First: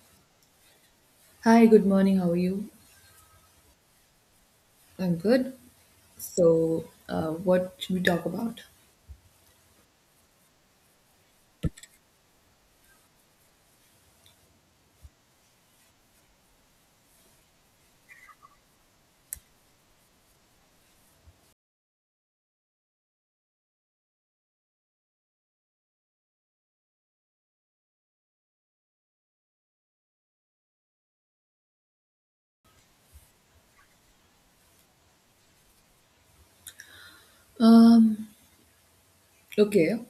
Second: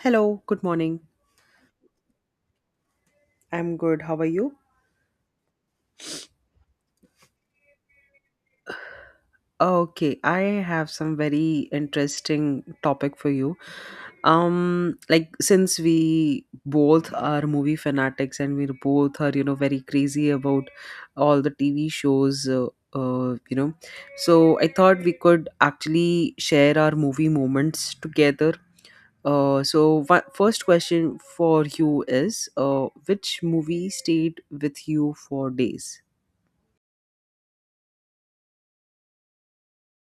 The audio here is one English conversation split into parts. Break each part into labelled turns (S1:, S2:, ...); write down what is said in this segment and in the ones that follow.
S1: Hello, good morning.
S2: Hi, good morning. How are you?
S1: I'm good. How are you?
S2: I'm good. So, what should we talk about?
S1: Okay, I have some very interesting topic for you. Like since we both are movie fanatics and we both are, you know, very crazy about all the TV shows, you know, so I thought we could actually share our movie moments together. First question for you is, which movie stayed with you for days?
S2: Um, okay.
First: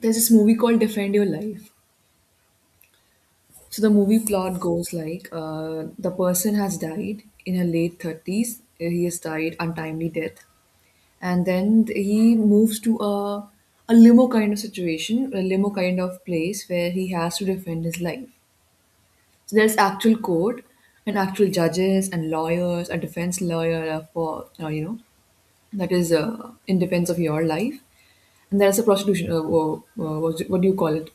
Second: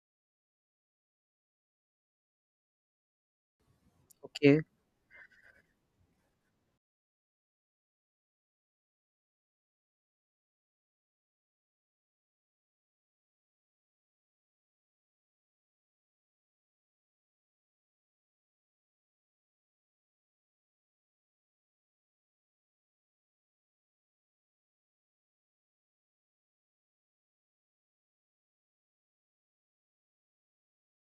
S2: There's this movie called Defend Your Life. So the movie plot
S1: Okay.
S2: goes like the person has died in her late 30s. He has died untimely death, and then he moves to a limo kind of situation, a limo kind of place where he has to defend his life. So there's actual court and actual judges and lawyers, a defense lawyer for you know that is in defense of your life, and there's a prostitution, what do you call it,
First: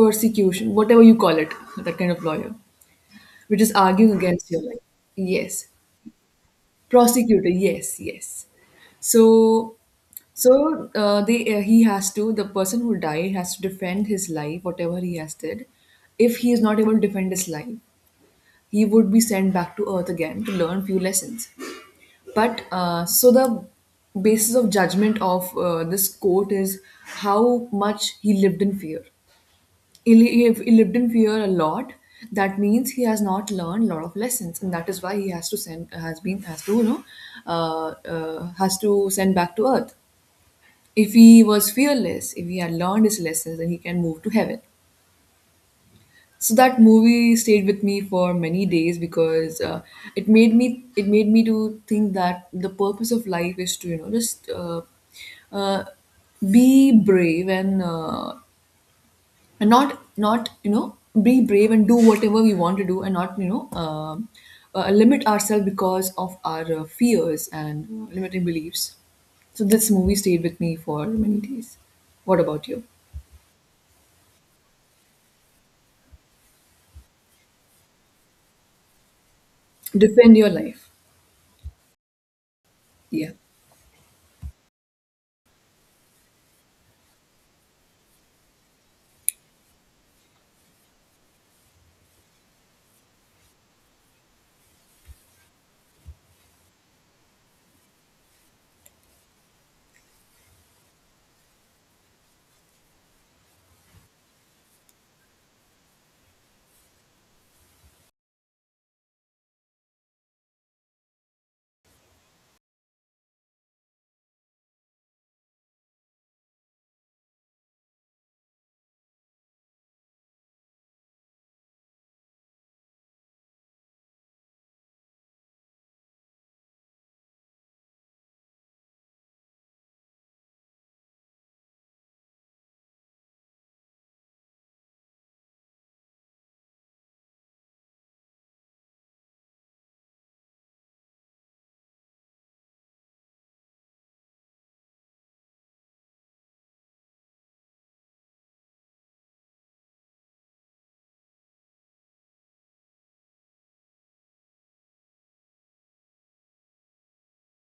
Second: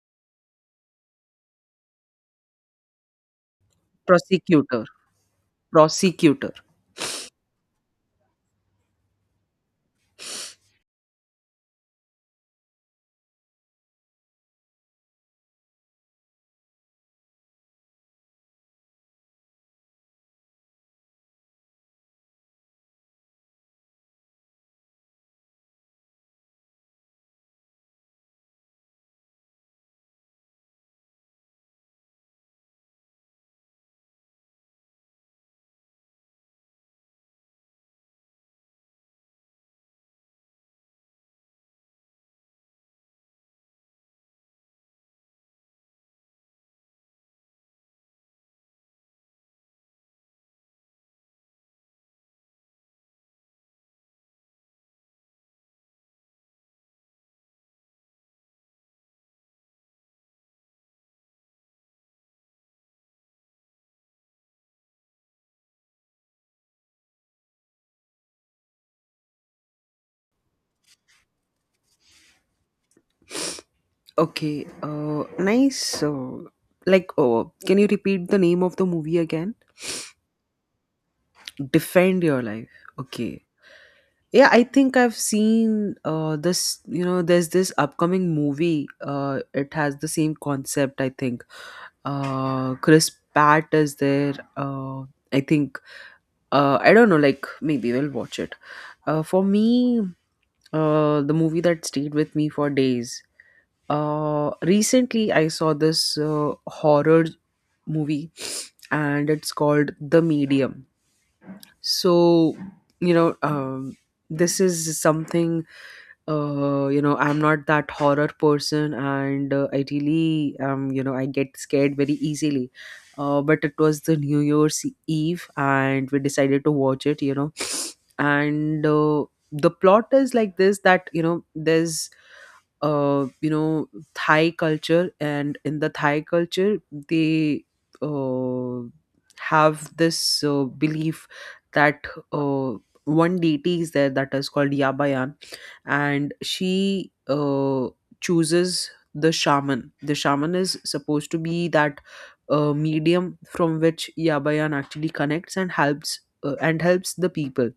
S2: persecution, whatever you call it, that kind of lawyer which is arguing against your life.
S1: Prosecutor.
S2: Yes,
S1: Prosecutor.
S2: prosecutor, yes, yes. So so uh, they uh, he has to, the person who died has to defend his life, whatever he has did. If he is not able to defend his life, he would be sent back to earth again to learn few lessons. But so the basis of judgment of this quote is how much he lived in fear. If he lived in fear a lot, that means he has not learned a lot of lessons, and that is why he has to send, has been, has to you know, has to send back to earth. If he was fearless, if he had learned his lessons, then he can move to heaven. So that movie stayed with me for many days because it made me, it made me to think that the purpose of life is to you know just, uh, be brave and not you know be brave and do whatever we want to do and not you know limit ourselves because of our fears and limiting beliefs. So this movie stayed with me for many days. What about you?
S1: Okay, nice. Oh, can you repeat the name of the movie again?
S2: Defend your life.
S1: Defend Your Life.
S2: Yeah.
S1: Okay. Yeah, I think I've seen this. You know, there's this upcoming movie. It has the same concept, I think. Chris Pratt is there. I think. I don't know. Like, maybe we'll watch it. For me, the movie that stayed with me for days. Recently, I saw this horror movie, and it's called The Medium. So, you know, this is something. You know, I'm not that horror person, and I really, you know, I get scared very easily. But it was the New Year's Eve, and we decided to watch it. You know, and the plot is like this: that you know, there's you know, Thai culture, and in the Thai culture, they uh, have this belief that uh, one deity is there that is called Yabayan, and she chooses the shaman. The shaman is supposed to be that medium from which Yabayan actually connects and helps the people.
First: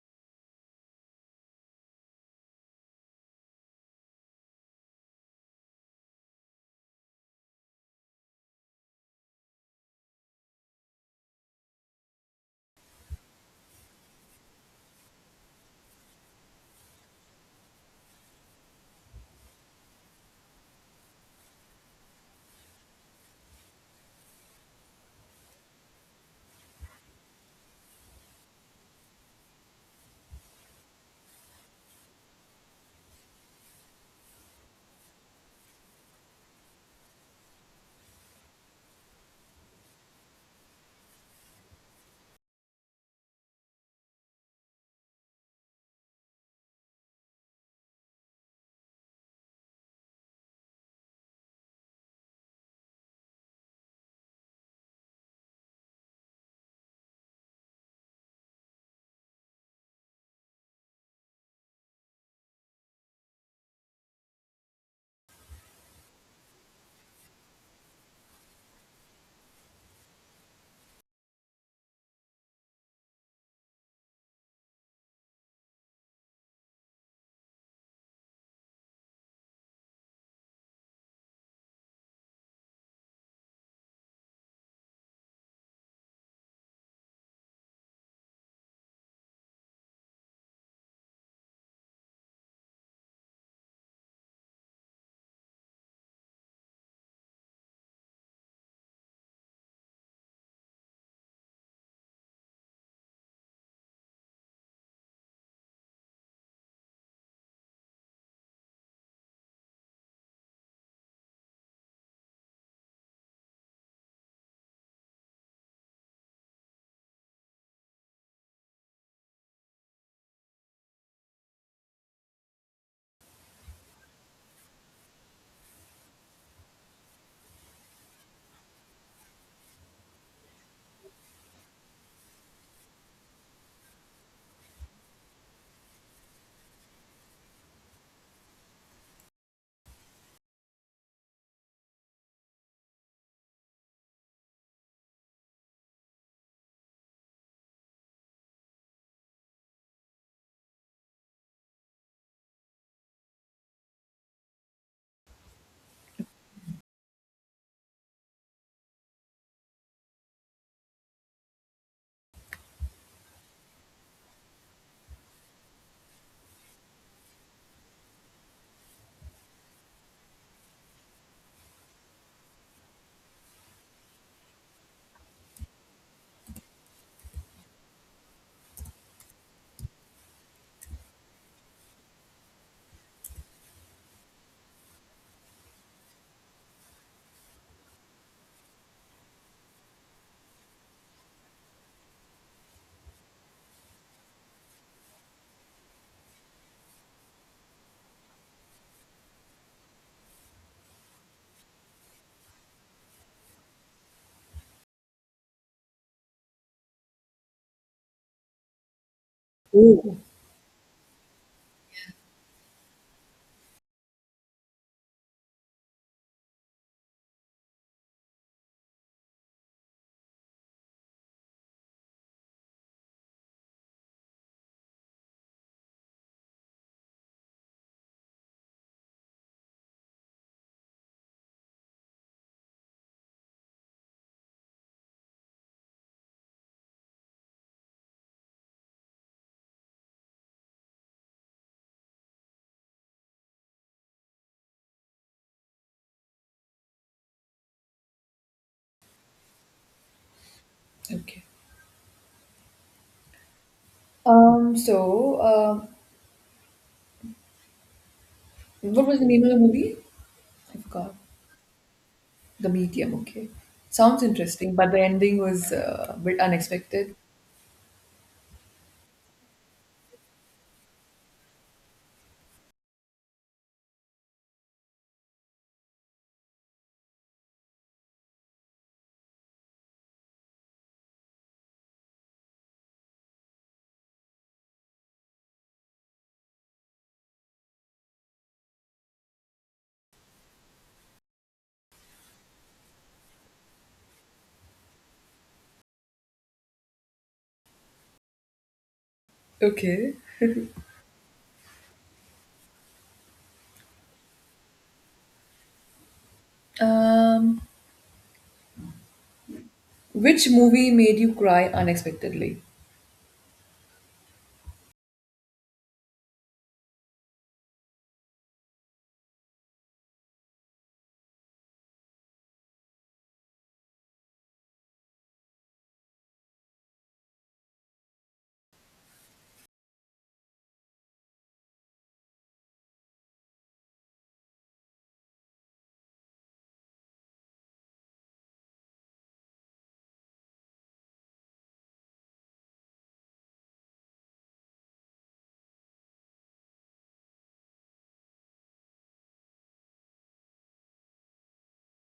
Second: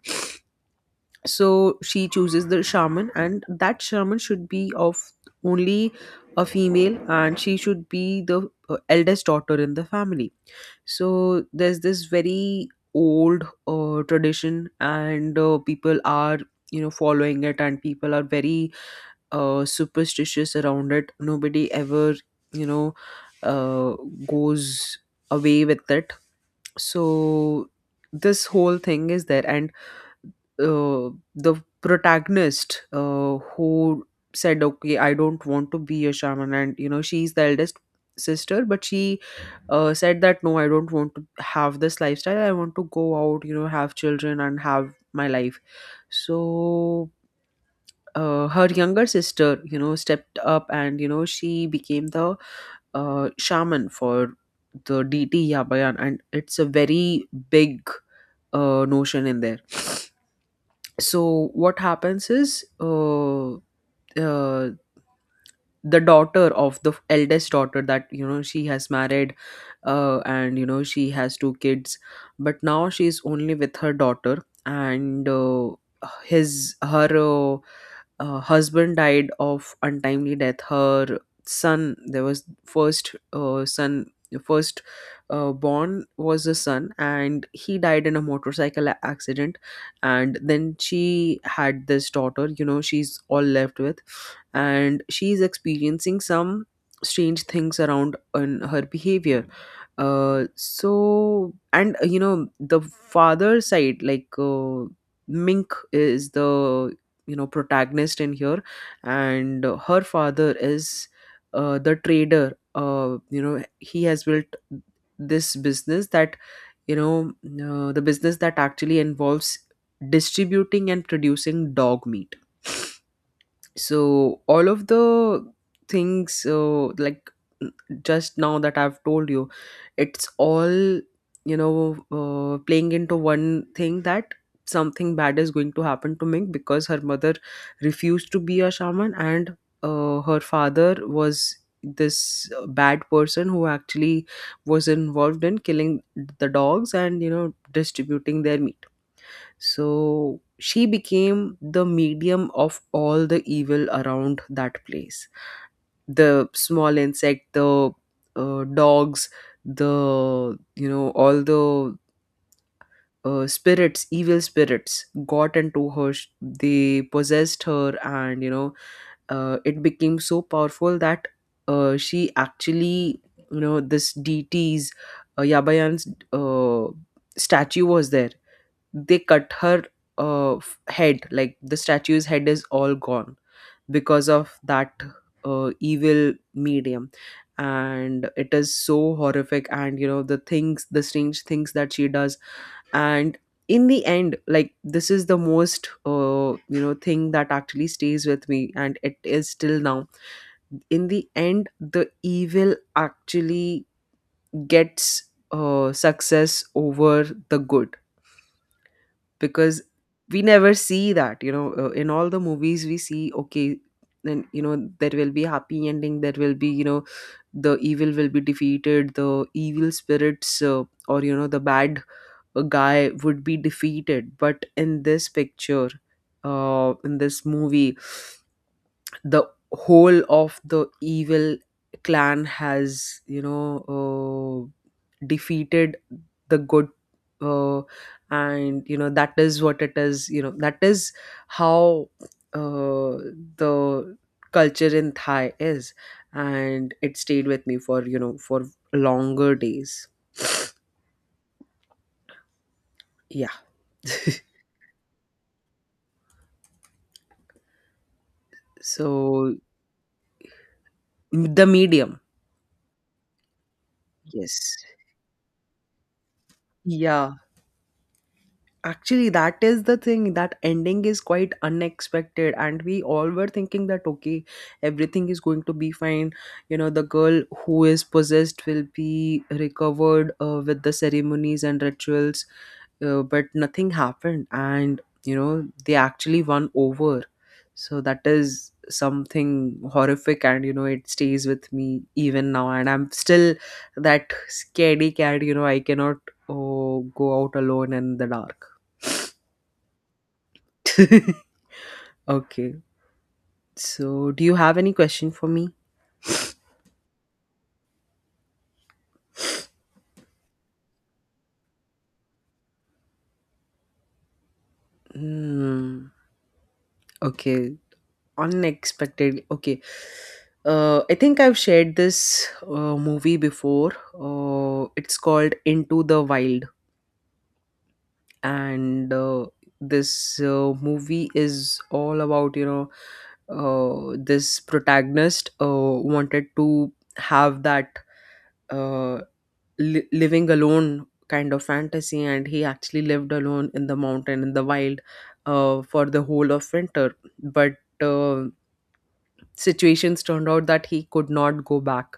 S1: So she chooses the shaman, and that shaman should be of only a female, and she should be the eldest daughter in the family. So there's this very old tradition, and people are, you know, following it, and people are very superstitious around it. Nobody ever, you know, uh, goes away with it. So this whole thing is there, and uh, the protagonist, who said, okay, I don't want to be a shaman, and you know, she's the eldest sister, but she said that, no, I don't want to have this lifestyle, I want to go out, you know, have children and have my life. So her younger sister, you know, stepped up, and you know, she became the shaman for the dt Yabayan, and it's a very big notion in there. So what happens is uh, the daughter of the eldest daughter, that, you know, she has married, and you know, she has two kids. But now she's only with her daughter, and his her uh, husband died of untimely death. Her son, there was first son, first born was a son, and he died in a motorcycle accident. And then she had this daughter, you know, she's all left with, and she's experiencing some strange things around in her behavior. So and You know, the father side, like, Mink is the, you know, protagonist in here. And her father is the trader, you know, he has built this business that, you know, the business that actually involves distributing and producing dog meat. So all of the things, like, n- just now that I've told you, it's all, you know, playing into one thing, that something bad is going to happen to Ming because her mother refused to be a shaman, and her father was this bad person who actually was involved in killing the dogs, and you know, distributing their meat. So she became the medium of all the evil around that place. The small insect, the dogs, the, you know, all the spirits, evil spirits got into her. They possessed her, and, you know, it became so powerful that she actually, you know, this deity's, Yabayan's uh, statue was there, they cut her head, like the statue's head is all gone because of that evil medium. And it is so horrific, and you know, the things, the strange things that she does. And in the end, like, this is the most you know, thing that actually stays with me, and it is still now, in the end, the evil actually gets success over the good. Because
S2: Oh,
S1: we never see that, you know, in all the movies we see, okay, then you know, there will be happy ending, there will be, you know, the evil will be defeated, the evil spirits, or you know, the bad guy would be defeated. But in this picture, in this movie, the whole of the evil clan has, you know, uh, defeated the good, uh, and you know, that is what it is, you know, that is how uh, the culture in Thai is. And it stayed with me for, you know, for longer days.
S2: okay.
S1: Yeah.
S2: So, what was the name of the
S1: So
S2: movie? I forgot.
S1: The Medium.
S2: The Medium, okay. Sounds interesting,
S1: Yes.
S2: but the ending was a bit unexpected.
S1: Yeah. Actually, that is the thing. That ending is quite unexpected, and we all were thinking that okay, everything is going to be fine. You know, the girl who is possessed will be recovered with the ceremonies and rituals, but nothing happened, and you know, they actually won over. So that is something horrific, and you know, it stays with me even now, and I'm still that scaredy cat. You know, I cannot, oh, go out alone in the dark.
S2: Okay.
S1: Okay. So, do you have any question for me?
S2: Um, which movie made you cry unexpectedly?
S1: Hmm. Okay. Unexpected. Okay. I think I've shared this movie before. It's called Into the Wild, and this movie is all about, you know, this protagonist wanted to have that. Uh, Living alone kind of fantasy, and he actually lived alone in the mountain, in the wild, for the whole of winter. But uh, situations turned out that he could not go back,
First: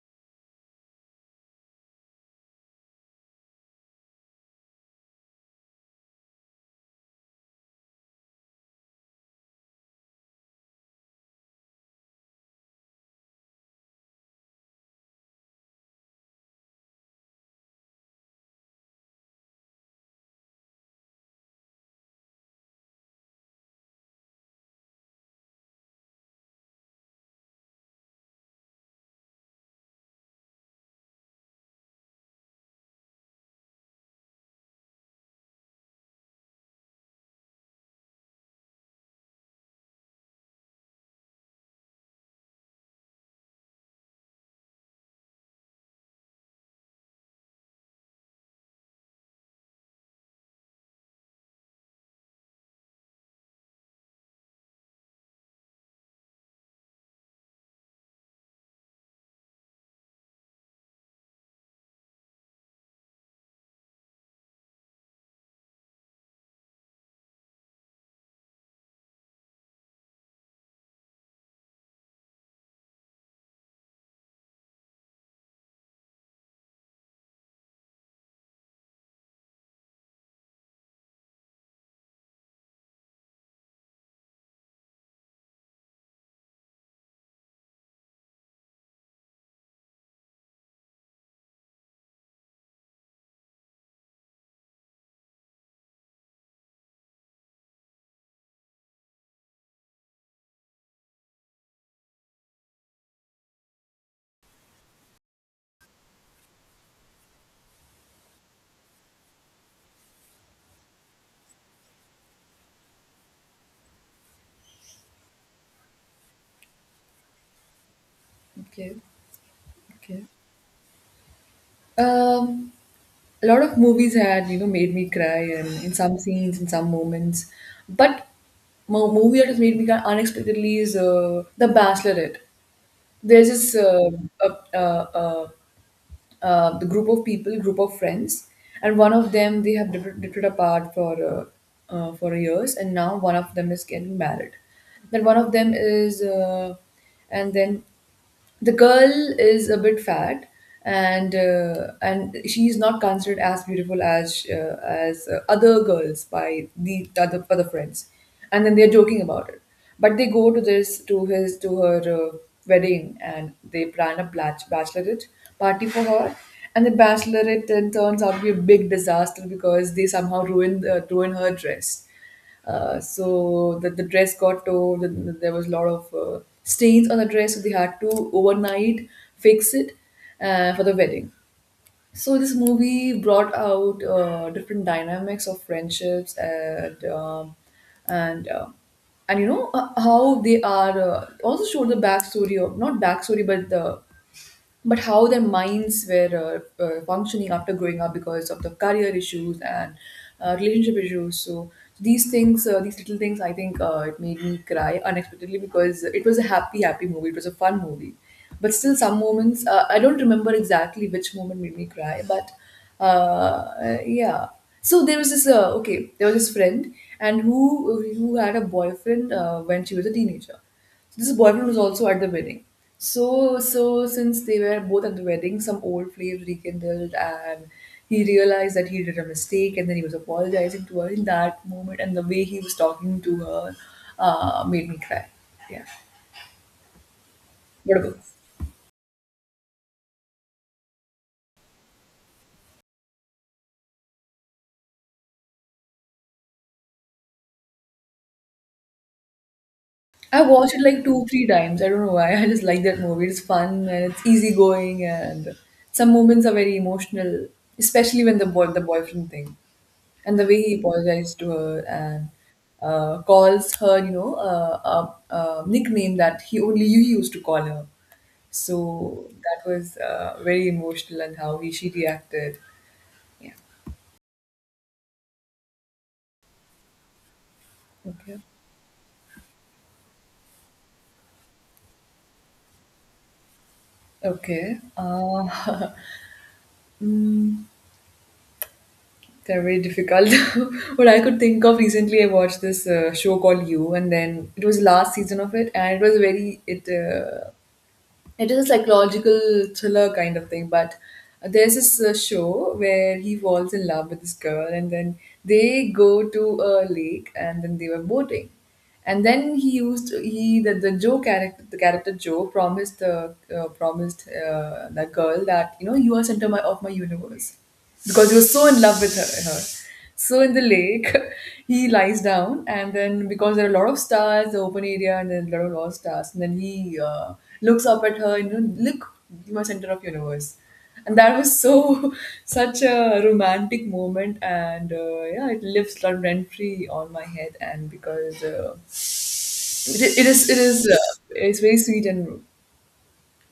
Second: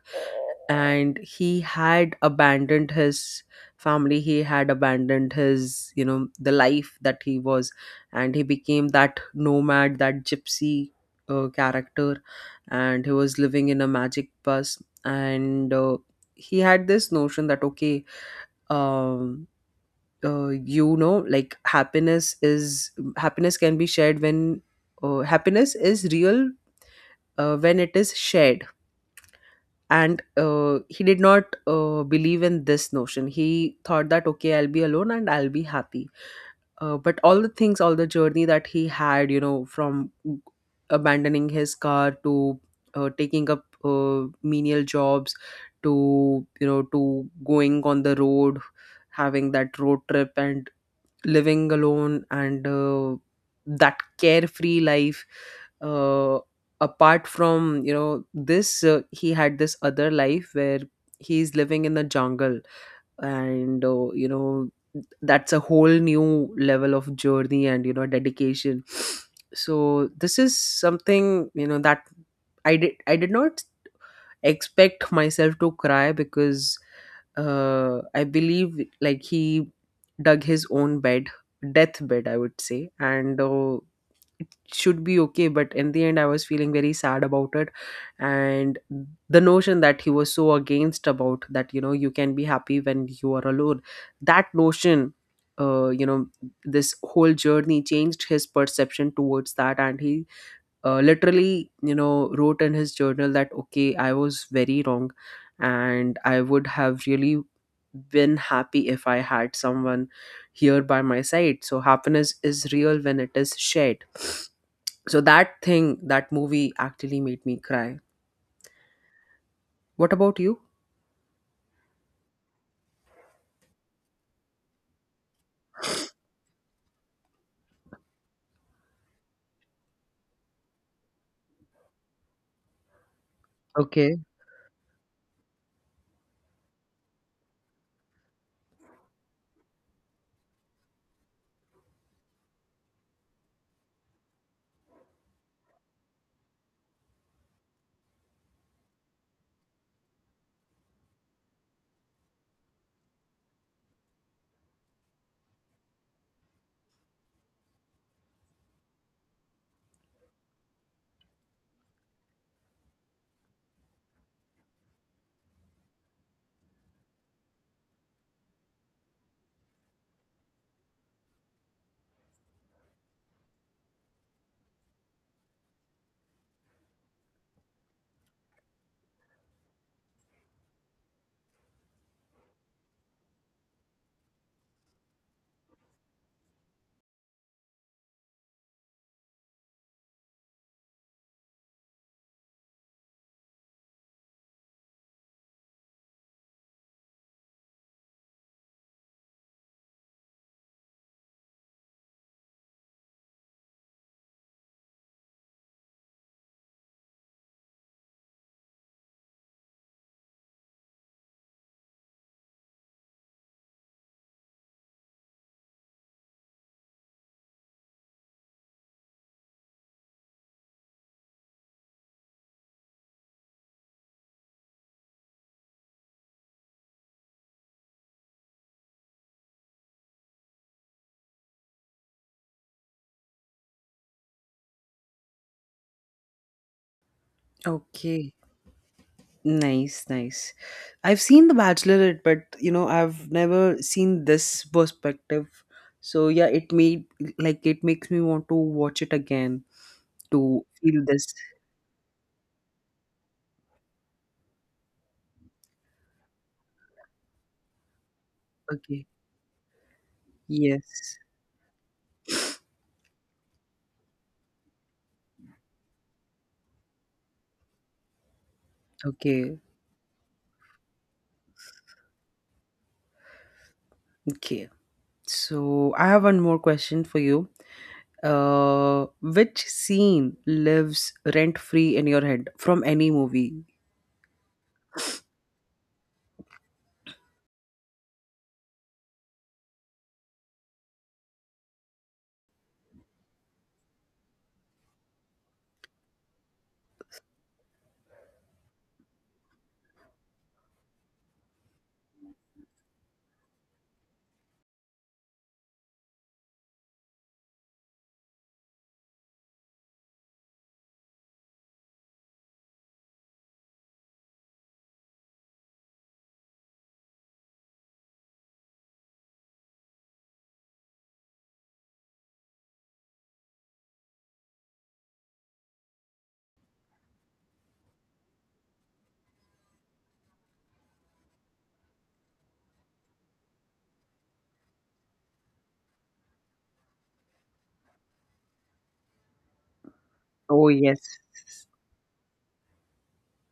S1: and he had abandoned his family, he had abandoned his, you know, the life that he was, and he became that nomad, that gypsy character. And he was living in a magic bus, and he had this notion that, okay, um you know, like, happiness is, happiness can be shared when happiness is real, when it is shared. And he did not believe in this notion, he thought that okay, I'll be alone and I'll be happy. But all the things, all the journey that he had, you know, from abandoning his car to taking up menial jobs, to, you know, to going on the road, having that road trip, and living alone, and that carefree life, uh, apart from, you know, this, he had this other life where he's living in the jungle. And you know, that's a whole new level of journey and, you know, dedication. So this is something, you know, that I did not expect myself to cry, because I believe, like, he dug his own bed, deathbed, I would say, and it should be okay. But in the end, I was feeling very sad about it, and the notion that he was so against about that, you know, you can be happy when you are alone. That notion. You know, this whole journey changed his perception towards that, and he literally, you know, wrote in his journal that, okay, I was very wrong, and I would have really been happy if I had someone here by my side. So happiness is real when it is shared. So that thing, that movie actually made me cry.
S2: Okay,
S1: What
S2: okay.
S1: about you?
S2: Um, a lot of movies had, you know, made me cry, and in some scenes, in some moments. But movie that has made me cry unexpectedly is The Bachelorette. There's this
S1: Okay.
S2: a the group of people, group of friends, and one of them, they have drifted apart for years, and now one of them is getting married. Then one of them is, and then the girl is a bit fat, and she's not considered as beautiful as other girls by the other friends, and then they're joking about it. But they go to this to his to her wedding, and they plan a bachelorette party for her. And the bachelorette then turns out to be a big disaster because they somehow ruin her dress. So the dress got torn. There was a lot of stains on the dress, so they had to overnight fix it for the wedding. So this movie brought out different dynamics of friendships and uh, and you know how they are, also showed the backstory of not backstory but the but how their minds were functioning after growing up because of the career issues and relationship issues. So these things, these little things, I think it made me cry unexpectedly because it was a happy, happy movie. It was a fun movie, but still some moments, I don't remember exactly which moment made me cry, but yeah. So there was this okay, there was this friend and who had a boyfriend when she was a teenager. So this boyfriend was also at the wedding. So so since they were both at the wedding, some old flame rekindled, and he realized that he did a mistake, and then he was apologizing to her in that moment, and the way he was talking to her made me cry. Yeah. What about?
S1: Okay. Nice, nice. I've seen The Bachelorette, but you know, I've never seen this perspective. So yeah, it made, like, it makes me want to watch it again.
S2: I
S1: To
S2: watched it
S1: feel
S2: like two,
S1: this.
S2: three times. I don't know why. I just like that movie. It's fun and it's easygoing, and some moments are very emotional, especially when the boy, the
S1: Okay.
S2: boyfriend thing, and the way he
S1: Yes.
S2: apologized to her and calls her, you know, a nickname that he only you used to call her. So
S1: Okay.
S2: that was very emotional, and how he, she reacted. Yeah.
S1: Okay. So I have one more question for you.
S2: Okay.
S1: Which scene lives rent free in your head from any movie?
S2: Okay. Mm, they're very difficult. What I could think of recently, I watched this show called You, and then it was last season of it, and it was very it. It is a psychological thriller kind of thing, but there's this show where he falls in love with this girl, and then they go to a lake, and then they were boating, and then he used he the joe character the character Joe promised the promised that girl that you know you are center my, of my universe, because he was so in love with her, her, so in the lake, he lies down, and then because there are a lot of stars, the open area, and then a lot of stars, and then he looks up at her, and you know, look, you are center of universe, and that was so such a romantic moment, and yeah, it lives rent free on my head, and because it, it
S1: Oh
S2: is
S1: yes.
S2: it's very sweet and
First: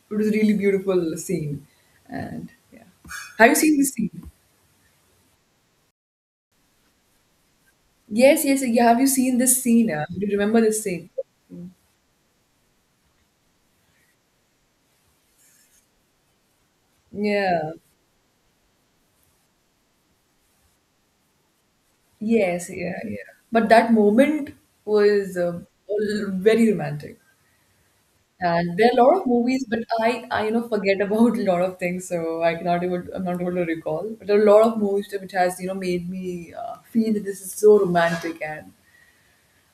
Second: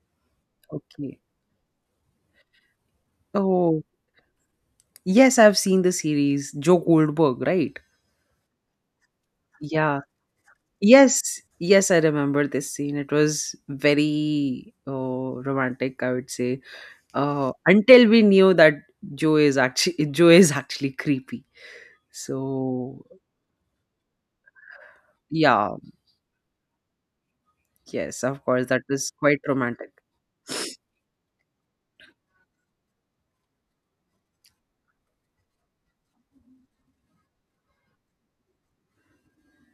S2: it was a really beautiful
S1: Okay.
S2: scene, and yeah, have you seen
S1: Oh
S2: this scene?
S1: yes, I've seen the series Joe Goldberg, right?
S2: Yes, yes, yeah. Have you seen this scene?
S1: Yeah.
S2: Do you remember this scene?
S1: Yes. Yes, I remember this scene. It was very romantic, I would say.
S2: Yeah.
S1: Until we knew that Joe is actually Joe is actually creepy.
S2: Yes, yeah,
S1: So
S2: yeah. But that moment was
S1: yeah,
S2: very romantic.
S1: yes, of course,
S2: And
S1: that
S2: there are a
S1: is
S2: lot of
S1: quite
S2: movies, but
S1: romantic.
S2: you know, forget about a lot of things, so I cannot able, I'm not able to recall. But there are a lot of movies which has, you know, made me feel that this is so romantic, and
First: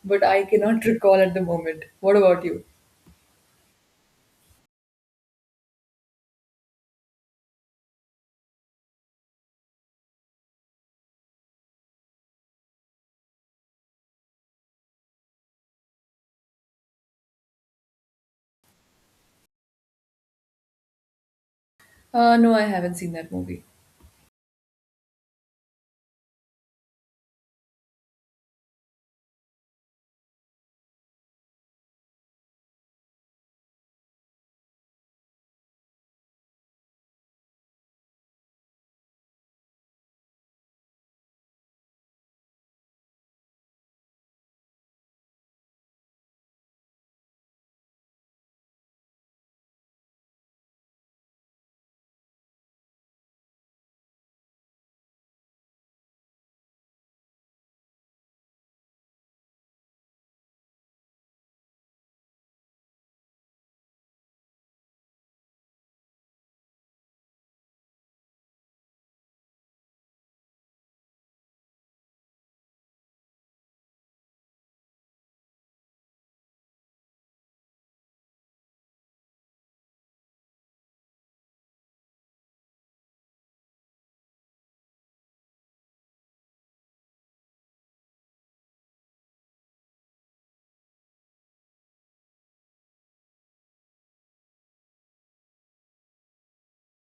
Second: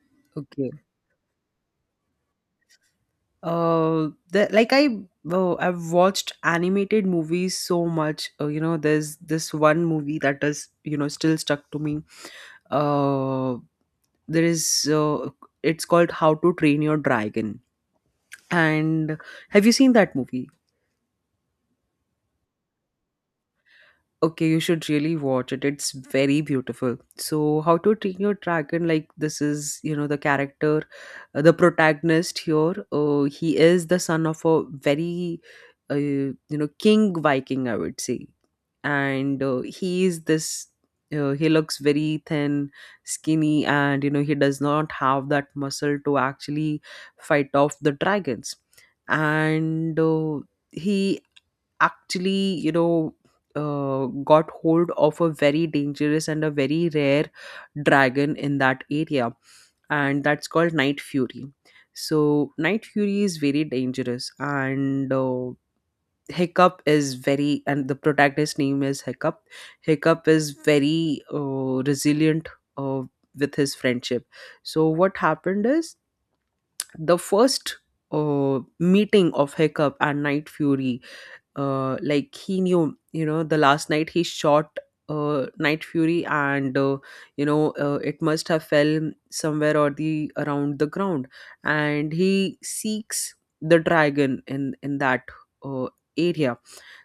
S2: but I
S1: Okay.
S2: cannot recall at the moment. What about you?
S1: Uh, the, like I, I've watched animated movies so much. You know, there's this one movie that is, you know, still stuck to me. Uh, there. Is. It's called How to Train Your Dragon. And have you seen that movie?
S2: No, I haven't seen that movie.
S1: Okay, you should really watch it. It's very beautiful. So, How to Train Your Dragon, like this is, you know, the character, the protagonist here. He is the son of a very, you know, king Viking, I would say. And he is this. He looks very thin, skinny, and, you know, he does not have that muscle to actually fight off the dragons. And He actually got hold of a very dangerous and a very rare dragon in that area, and that's called Night Fury. So, Night Fury is very dangerous, and the protagonist's name is Hiccup. Hiccup is very resilient uh, with his friendship. So, what happened is the first meeting of Hiccup and Night Fury. Like, he knew, you know, the last night he shot Night Fury, and it must have fell somewhere or the around the ground, and he seeks the dragon in that uh, area.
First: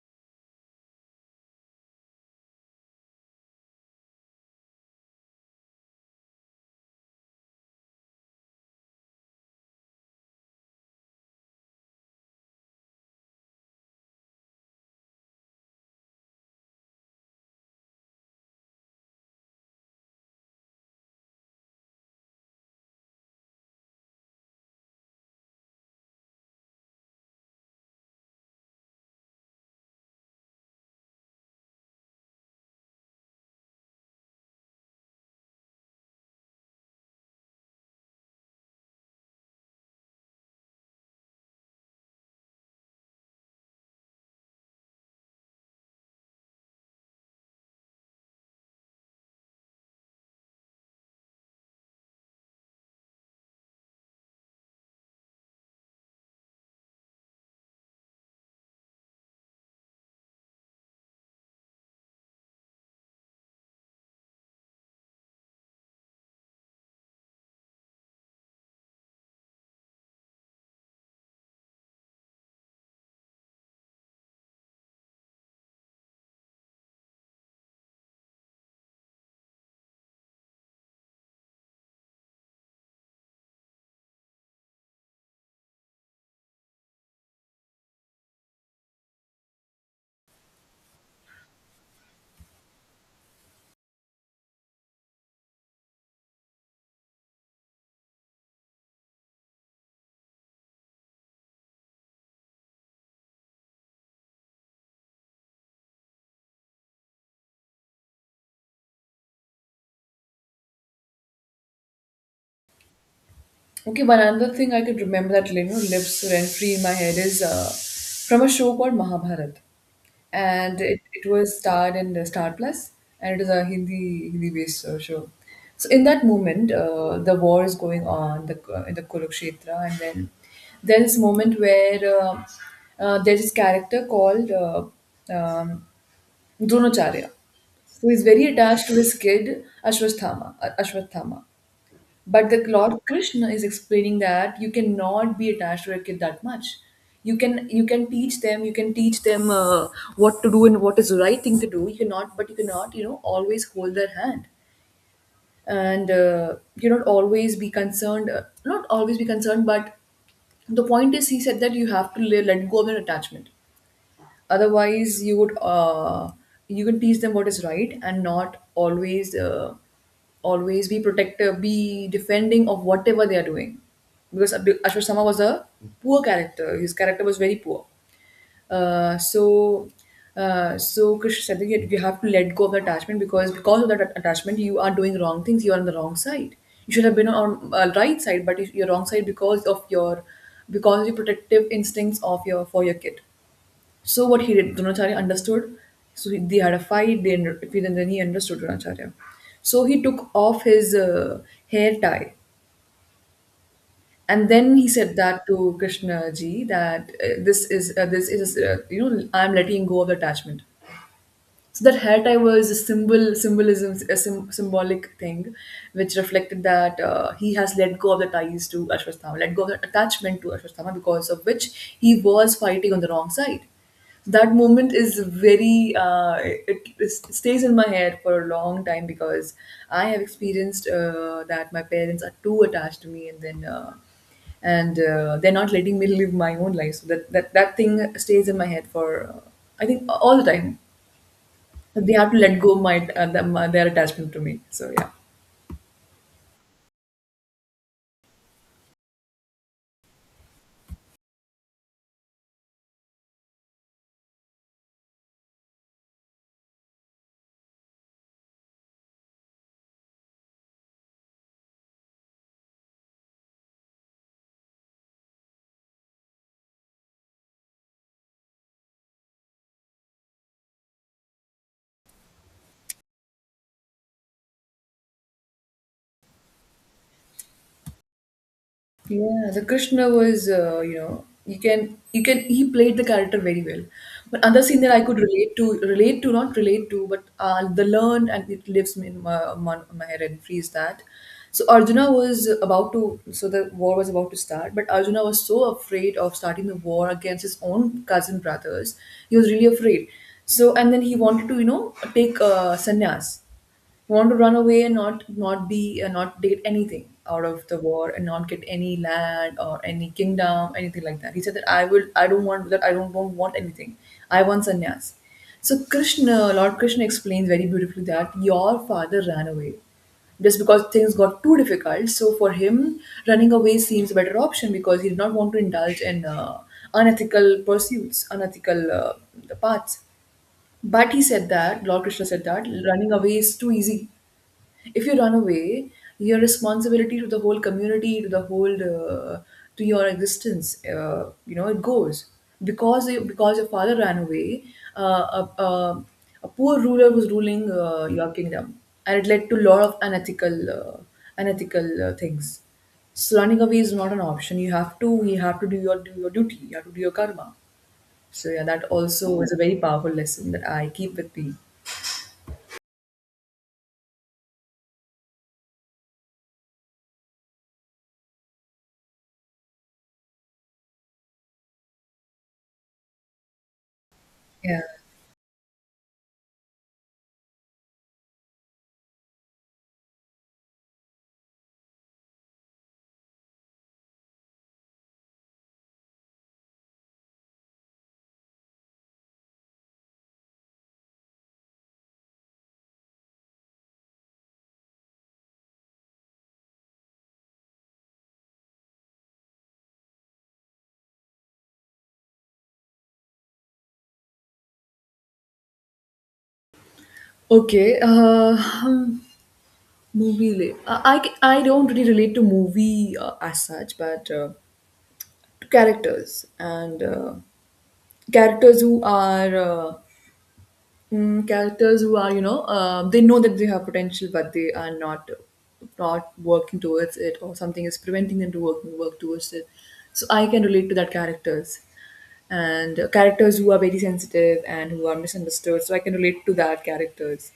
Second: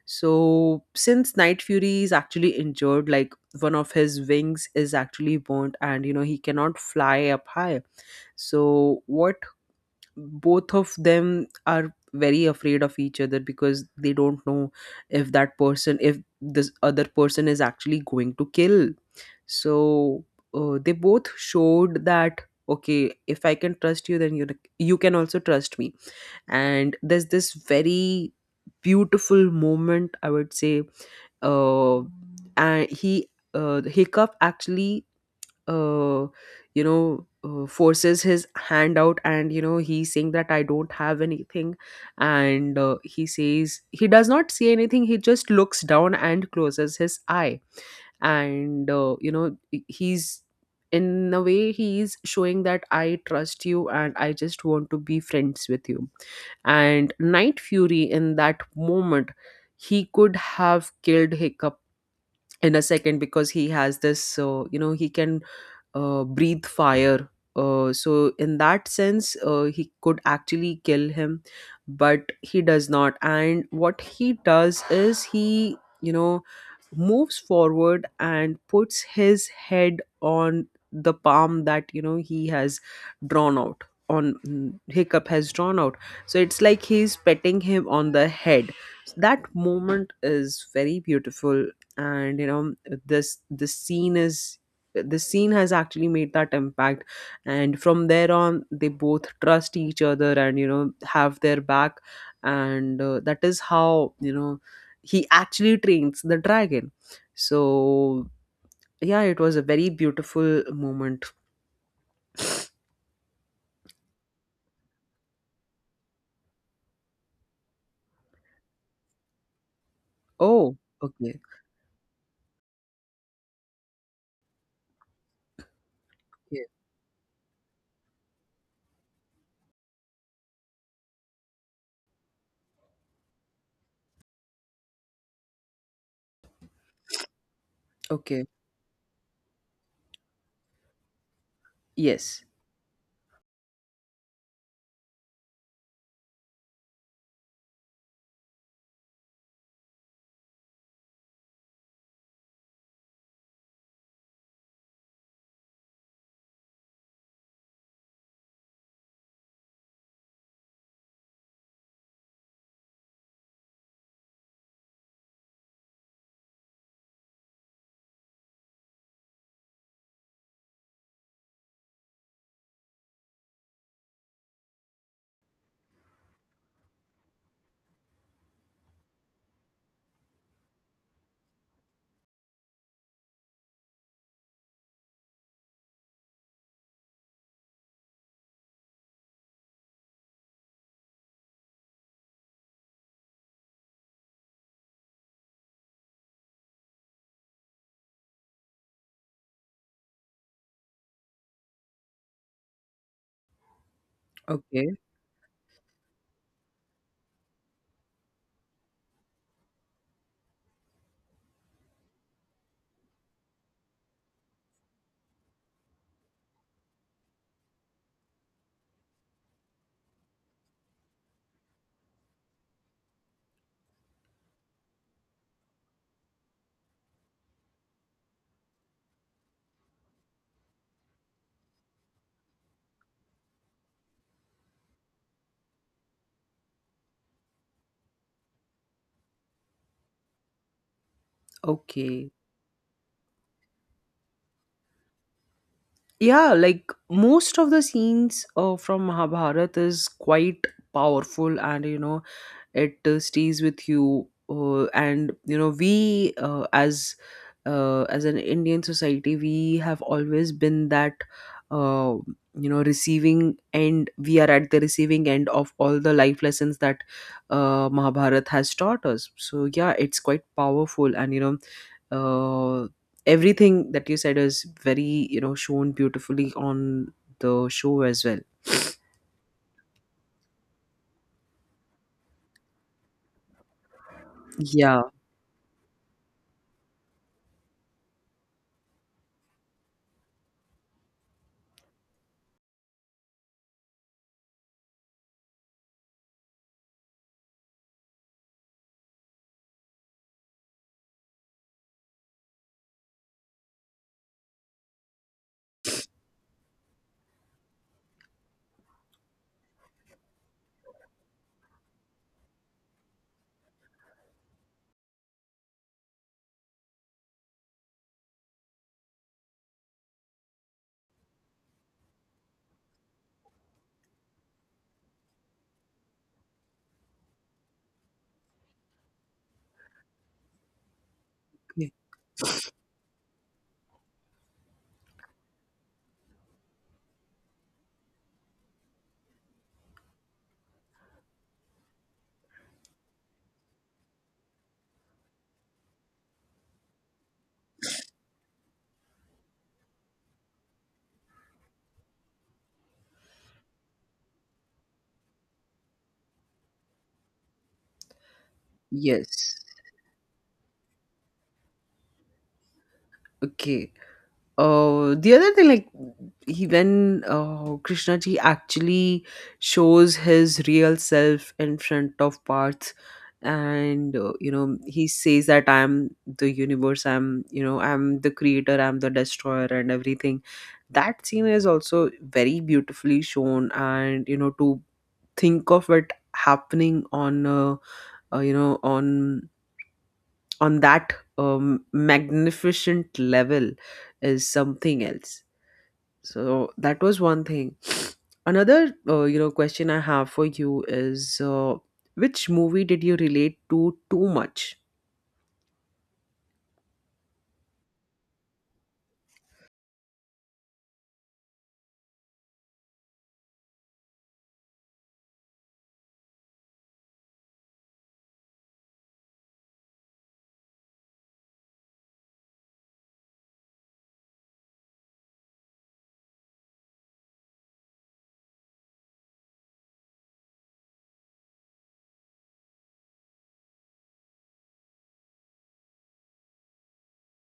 S1: So since Night Fury is actually injured, like one of his wings is actually burnt and, you know, he cannot fly up high so what Both of them are very afraid of each other because they don't know if that person, if this other person is actually going to kill. So they both showed that, okay, if I can trust you, then you can also trust me. And there's this very beautiful moment, I would say uh and he hiccup actually, uh, you know, forces his hand out, and, you know, he's saying that I don't have anything. And He says, he does not say anything, he just looks down and closes his eye. And, he's, in a way he's showing that I trust you and I just want to be friends with you. And Night Fury, in that moment, he could have killed Hiccup in a second, because he has this, so, you know, he can breathe fire. So in that sense, he could actually kill him, but he does not. And what he does is he, you know, moves forward and puts his head on the palm that, you know, he has drawn out on, Hiccup has drawn out. So it's like he's petting him on the head. So that moment is very beautiful, and, you know, this the scene is the scene has actually made that impact. And from there on, they both trust each other and, you know, have their back. And that is how, you know, he actually trains the dragon. So yeah, it was a very beautiful moment.
S2: Okay, one another thing I could remember that you know lives rent free in my head is from a show called Mahabharat,
S1: Oh,
S2: and it
S1: okay,
S2: was starred in the Star Plus, and it is a Hindi based show. So in that
S1: okay,
S2: moment, the war is going on the in the Kurukshetra, and then there is moment where there is this character called um, Dronacharya, who is very
S1: okay.
S2: attached to his kid Ashwatthama. Ashwatthama.
S1: Yes,
S2: But the Lord Krishna is explaining that you cannot be attached to a kid that much. You can teach them, you can teach them what to do and what is the right thing to do. You cannot, but you cannot, you know, always hold their hand, and you not always be concerned. Not always be concerned, but the point is, he said that you have to let go of an attachment. Otherwise, you would you can teach them what is right and not always always be protective, be defending of whatever they are doing. Because Ashwar Sama was a poor character. His character was very poor. Uh, so so Krish said that you have to let go of the attachment because of that attachment you are doing wrong things. You are on the wrong side. You should have been on right side, but you're wrong side because of your, because of your protective instincts of your for your kid. So what he did, Dronacharya understood. So he, they had a fight. They then he understood Dronacharya. So he took off his hair tie, and then he
S1: okay,
S2: said that to Krishna ji that this is this is you know, I am letting go of the attachment. So that hair tie was a symbolic thing which reflected that he has let go of the ties to Ashwatthama, let go of the attachment to Ashwatthama, because of which he was fighting on the wrong side. That moment is very it, it stays in my head for a long time because I have experienced that my parents are too attached to me, and then and they're not letting me live my own life, so that thing stays in my head for I think all the time. They
S1: okay.
S2: have to let go my their attachment to me. So yeah.
S1: Yeah, like most of the scenes from Mahabharata is quite powerful, and, you know, it stays with you, and, you know, we, as an Indian society, we have always been that, uh, you know, receiving end. We are at the receiving end of all the life lessons that Mahabharat has taught us. So yeah, it's quite powerful, and, you know, uh, everything that you said is very, you know, shown beautifully on the show as well.
S2: Yeah, the Krishna was, he played the character very well. But another scene that I
S1: Yeah.
S2: could relate to, relate to, not relate to, but the learn and it lives in my head and frees that. So the war was about to start, but Arjuna was so afraid of starting the war against his own cousin brothers. He was really afraid. So, and then he wanted to, take sannyas. You want to run away and not be not date anything out of the war and not get any land or any kingdom anything like that. He said that I don't want that. I don't want anything. I want sannyas. So krishna lord krishna explains very beautifully that your father ran away just because things got too difficult, so for him running away seems a better option because he did not want to indulge in unethical paths. But he said that,
S1: Okay.
S2: Lord Krishna said that, running away is too easy. If you run away, your responsibility to the whole community, to the whole, to your existence, it goes. Because your father ran away, uh, a, a, a poor ruler was ruling your kingdom, and it led to a lot of unethical things. So running away is not an option. You have to do your duty. You have to do your karma. So yeah, that also was a
S1: Yes.
S2: very powerful lesson that I keep with me.
S1: Okay. The other thing, like he when Krishna ji actually shows his real self in front of Parth, and, you know,
S2: Yeah.
S1: he says that I am the universe, I'm, you know, I'm the creator, I'm the destroyer, and everything. That scene is also very beautifully shown, and, you know, to think of it happening on, uh, you know on on that magnificent level is something else. So that was one thing. Another, you know, question I have for you is, which movie did you relate to too much?
S2: Okay. Movie. I don't really relate to movie as such, but to characters and characters who are characters who are they know that they have potential but they are not working towards it or something is preventing them to work towards it. So I can relate to that characters. And characters who are very sensitive and who are misunderstood, so I can relate to that characters.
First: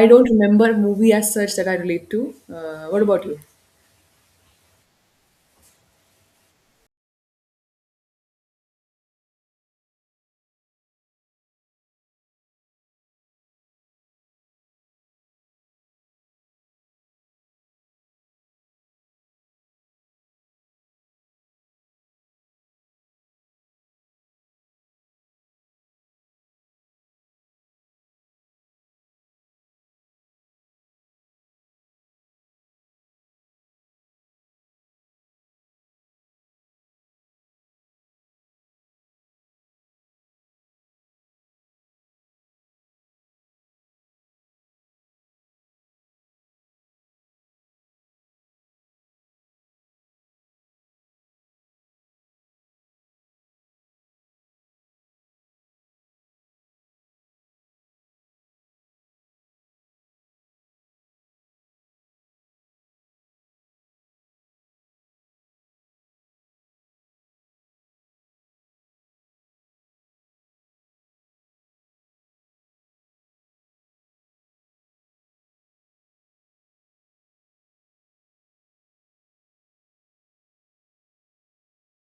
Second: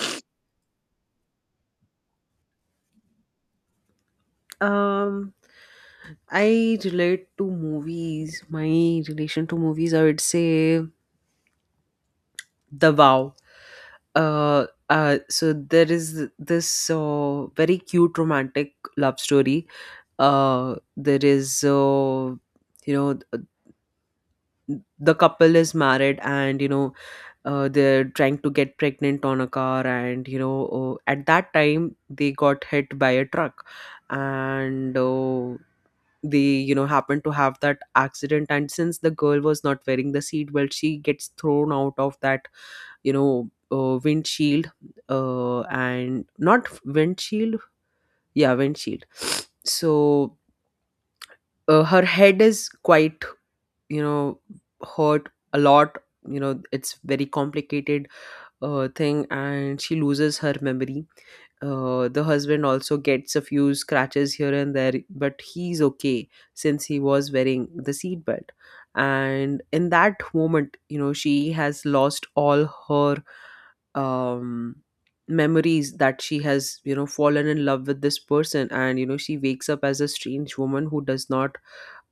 S2: I don't remember a movie as such that I relate to. What about you?
S1: um I relate to movies my Relation to movies, I would say, the Vow. So there is this very cute romantic love story. There is You know, the couple is married, and, you know, they're trying to get pregnant on a car, and, you know, at that time they got hit by a truck. And they, you know, happened to have that accident, and since the girl was not wearing the seatbelt, she gets thrown out of that, you know, windshield. And not windshield, yeah, windshield. So her head is quite, you know, hurt a lot. You know, it's very complicated thing, and she loses her memory. The husband also gets a few scratches here and there, but he's okay, since he was wearing the seatbelt. And in that moment, you know, she has lost all her um memories that she has, you know, fallen in love with this person. And, you know, she wakes up as a strange woman who does not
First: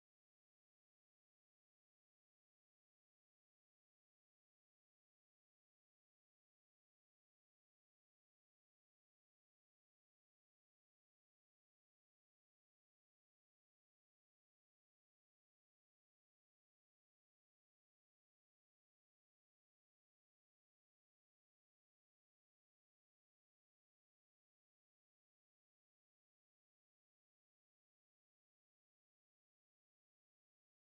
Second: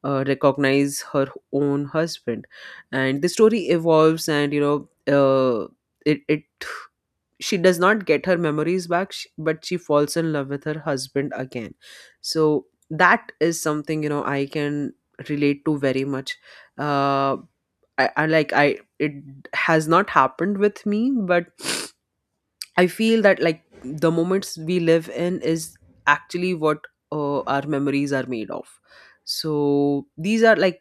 S1: recognize her own husband. And the story evolves, and, you know, uh, it, she does not get her memories back, but she falls in love with her husband again. So that is something, you know, I can relate to very much. Uh, I, I like, I it has not happened with me, but I feel that, like, the moments we live in is actually what our memories are made of. So these are like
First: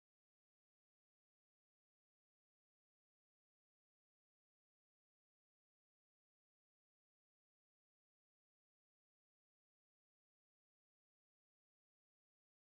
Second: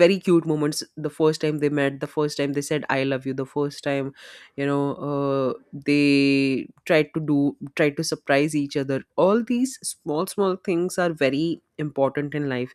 S1: very cute moments, the first time they met, the first time they said I love you, the first time, you know, they tried to do tried to surprise each other. All these small small things are very important in life.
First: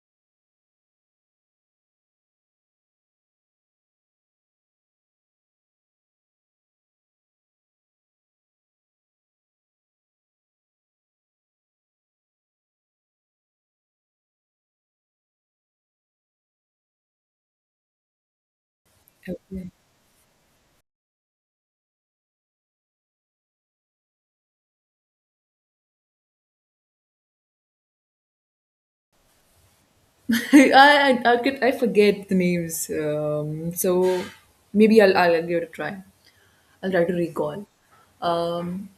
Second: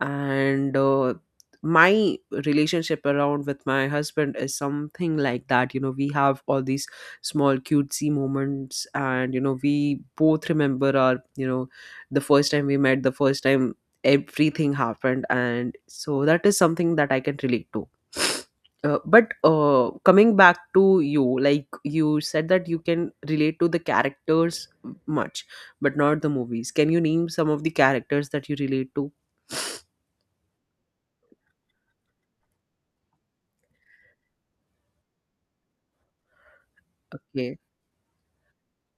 S1: And my relationship around with my husband is something like that. You know, we have all these small cutesy moments, and, you know, we both remember our, you know, the first time we met, the first time everything happened. And so that is something that I can relate to. uh, but
S2: Okay.
S1: uh, coming back to you, like, you said that you can relate to the characters much but not the movies. Can you name some of the characters that you relate to?
S2: I could, I forget the names. So maybe I'll give it a try. I'll try to recall. Um,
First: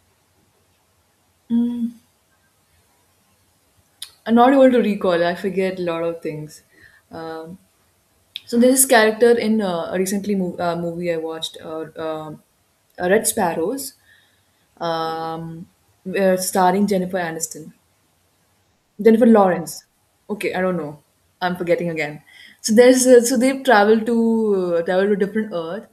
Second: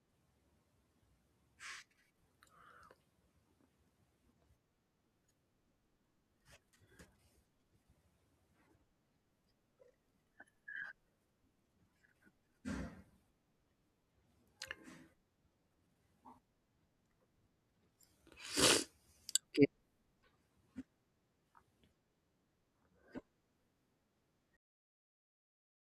S2: I'm not able to recall. I forget a lot of things. Um, so there's this character in a recently movie I watched, um Red Sparrows, um, starring Jennifer Aniston. Jennifer
S1: Okay.
S2: Lawrence. Okay, I don't know. I'm forgetting again. So there's so they travel to different Earth,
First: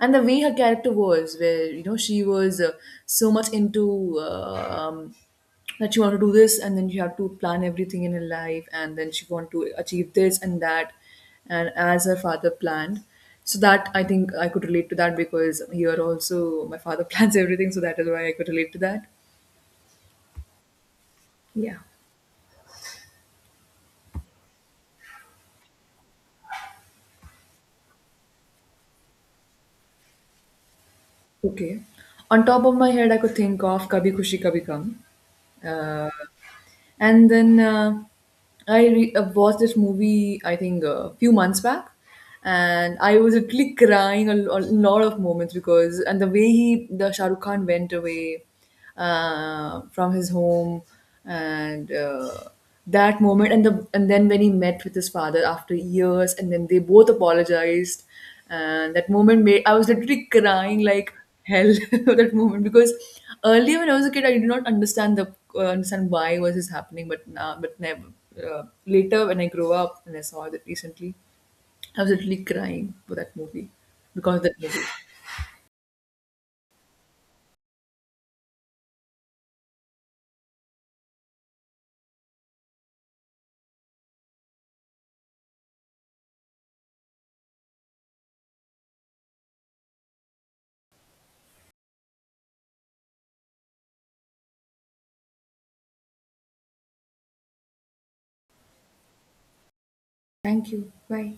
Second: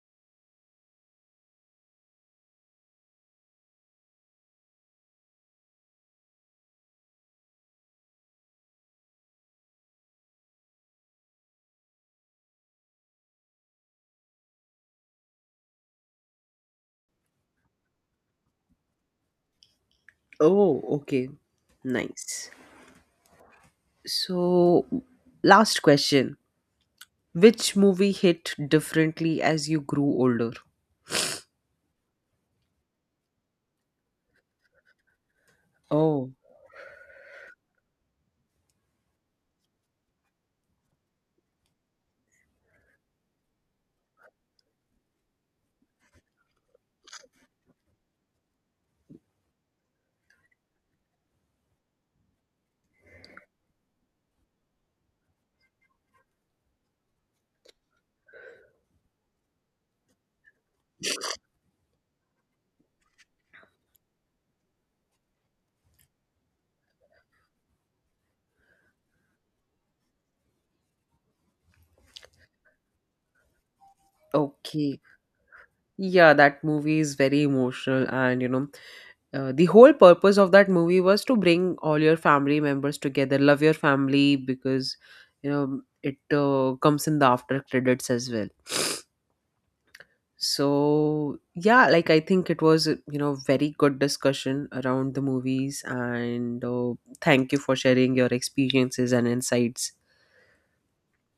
S2: and the way her character was, where you know she was so much into that she wanted to do this, and then she had to plan everything in her life, and then she wanted to achieve this and that, and as her father planned. So that I think I could relate to, that because here also my father plans everything, so that is why I could relate to that.
S1: Oh, okay.
S2: Yeah.
S1: Nice. So, last question. Which movie hit differently as you grew older?
S2: Okay. On top of my head, I could think of Kabhi Khushi Kabhi Gum. Uh,
S1: Oh,
S2: and then I watched this movie, I think, a few months back. And I was literally crying a, a lot of moments because, and the way he, the Shah Rukh Khan went away from his home, and that moment and the, and then when he met with his father after years and then they both apologized, and that moment made, I was literally crying like hell that moment. Because earlier when I was a kid, I did not understand the understand why was this happening, but now but never later when I grew up and I saw that recently, I was literally crying for that movie, because of that movie.
S1: okay. Yeah, that movie is very emotional, and, you know, the whole purpose of that movie was to bring all your family members together. Love your family, because, you know, it comes in the after credits as well. So, yeah, like, I think it was, you know, very good discussion around the movies, and thank you for sharing your experiences and insights.
S2: Thank you, bye.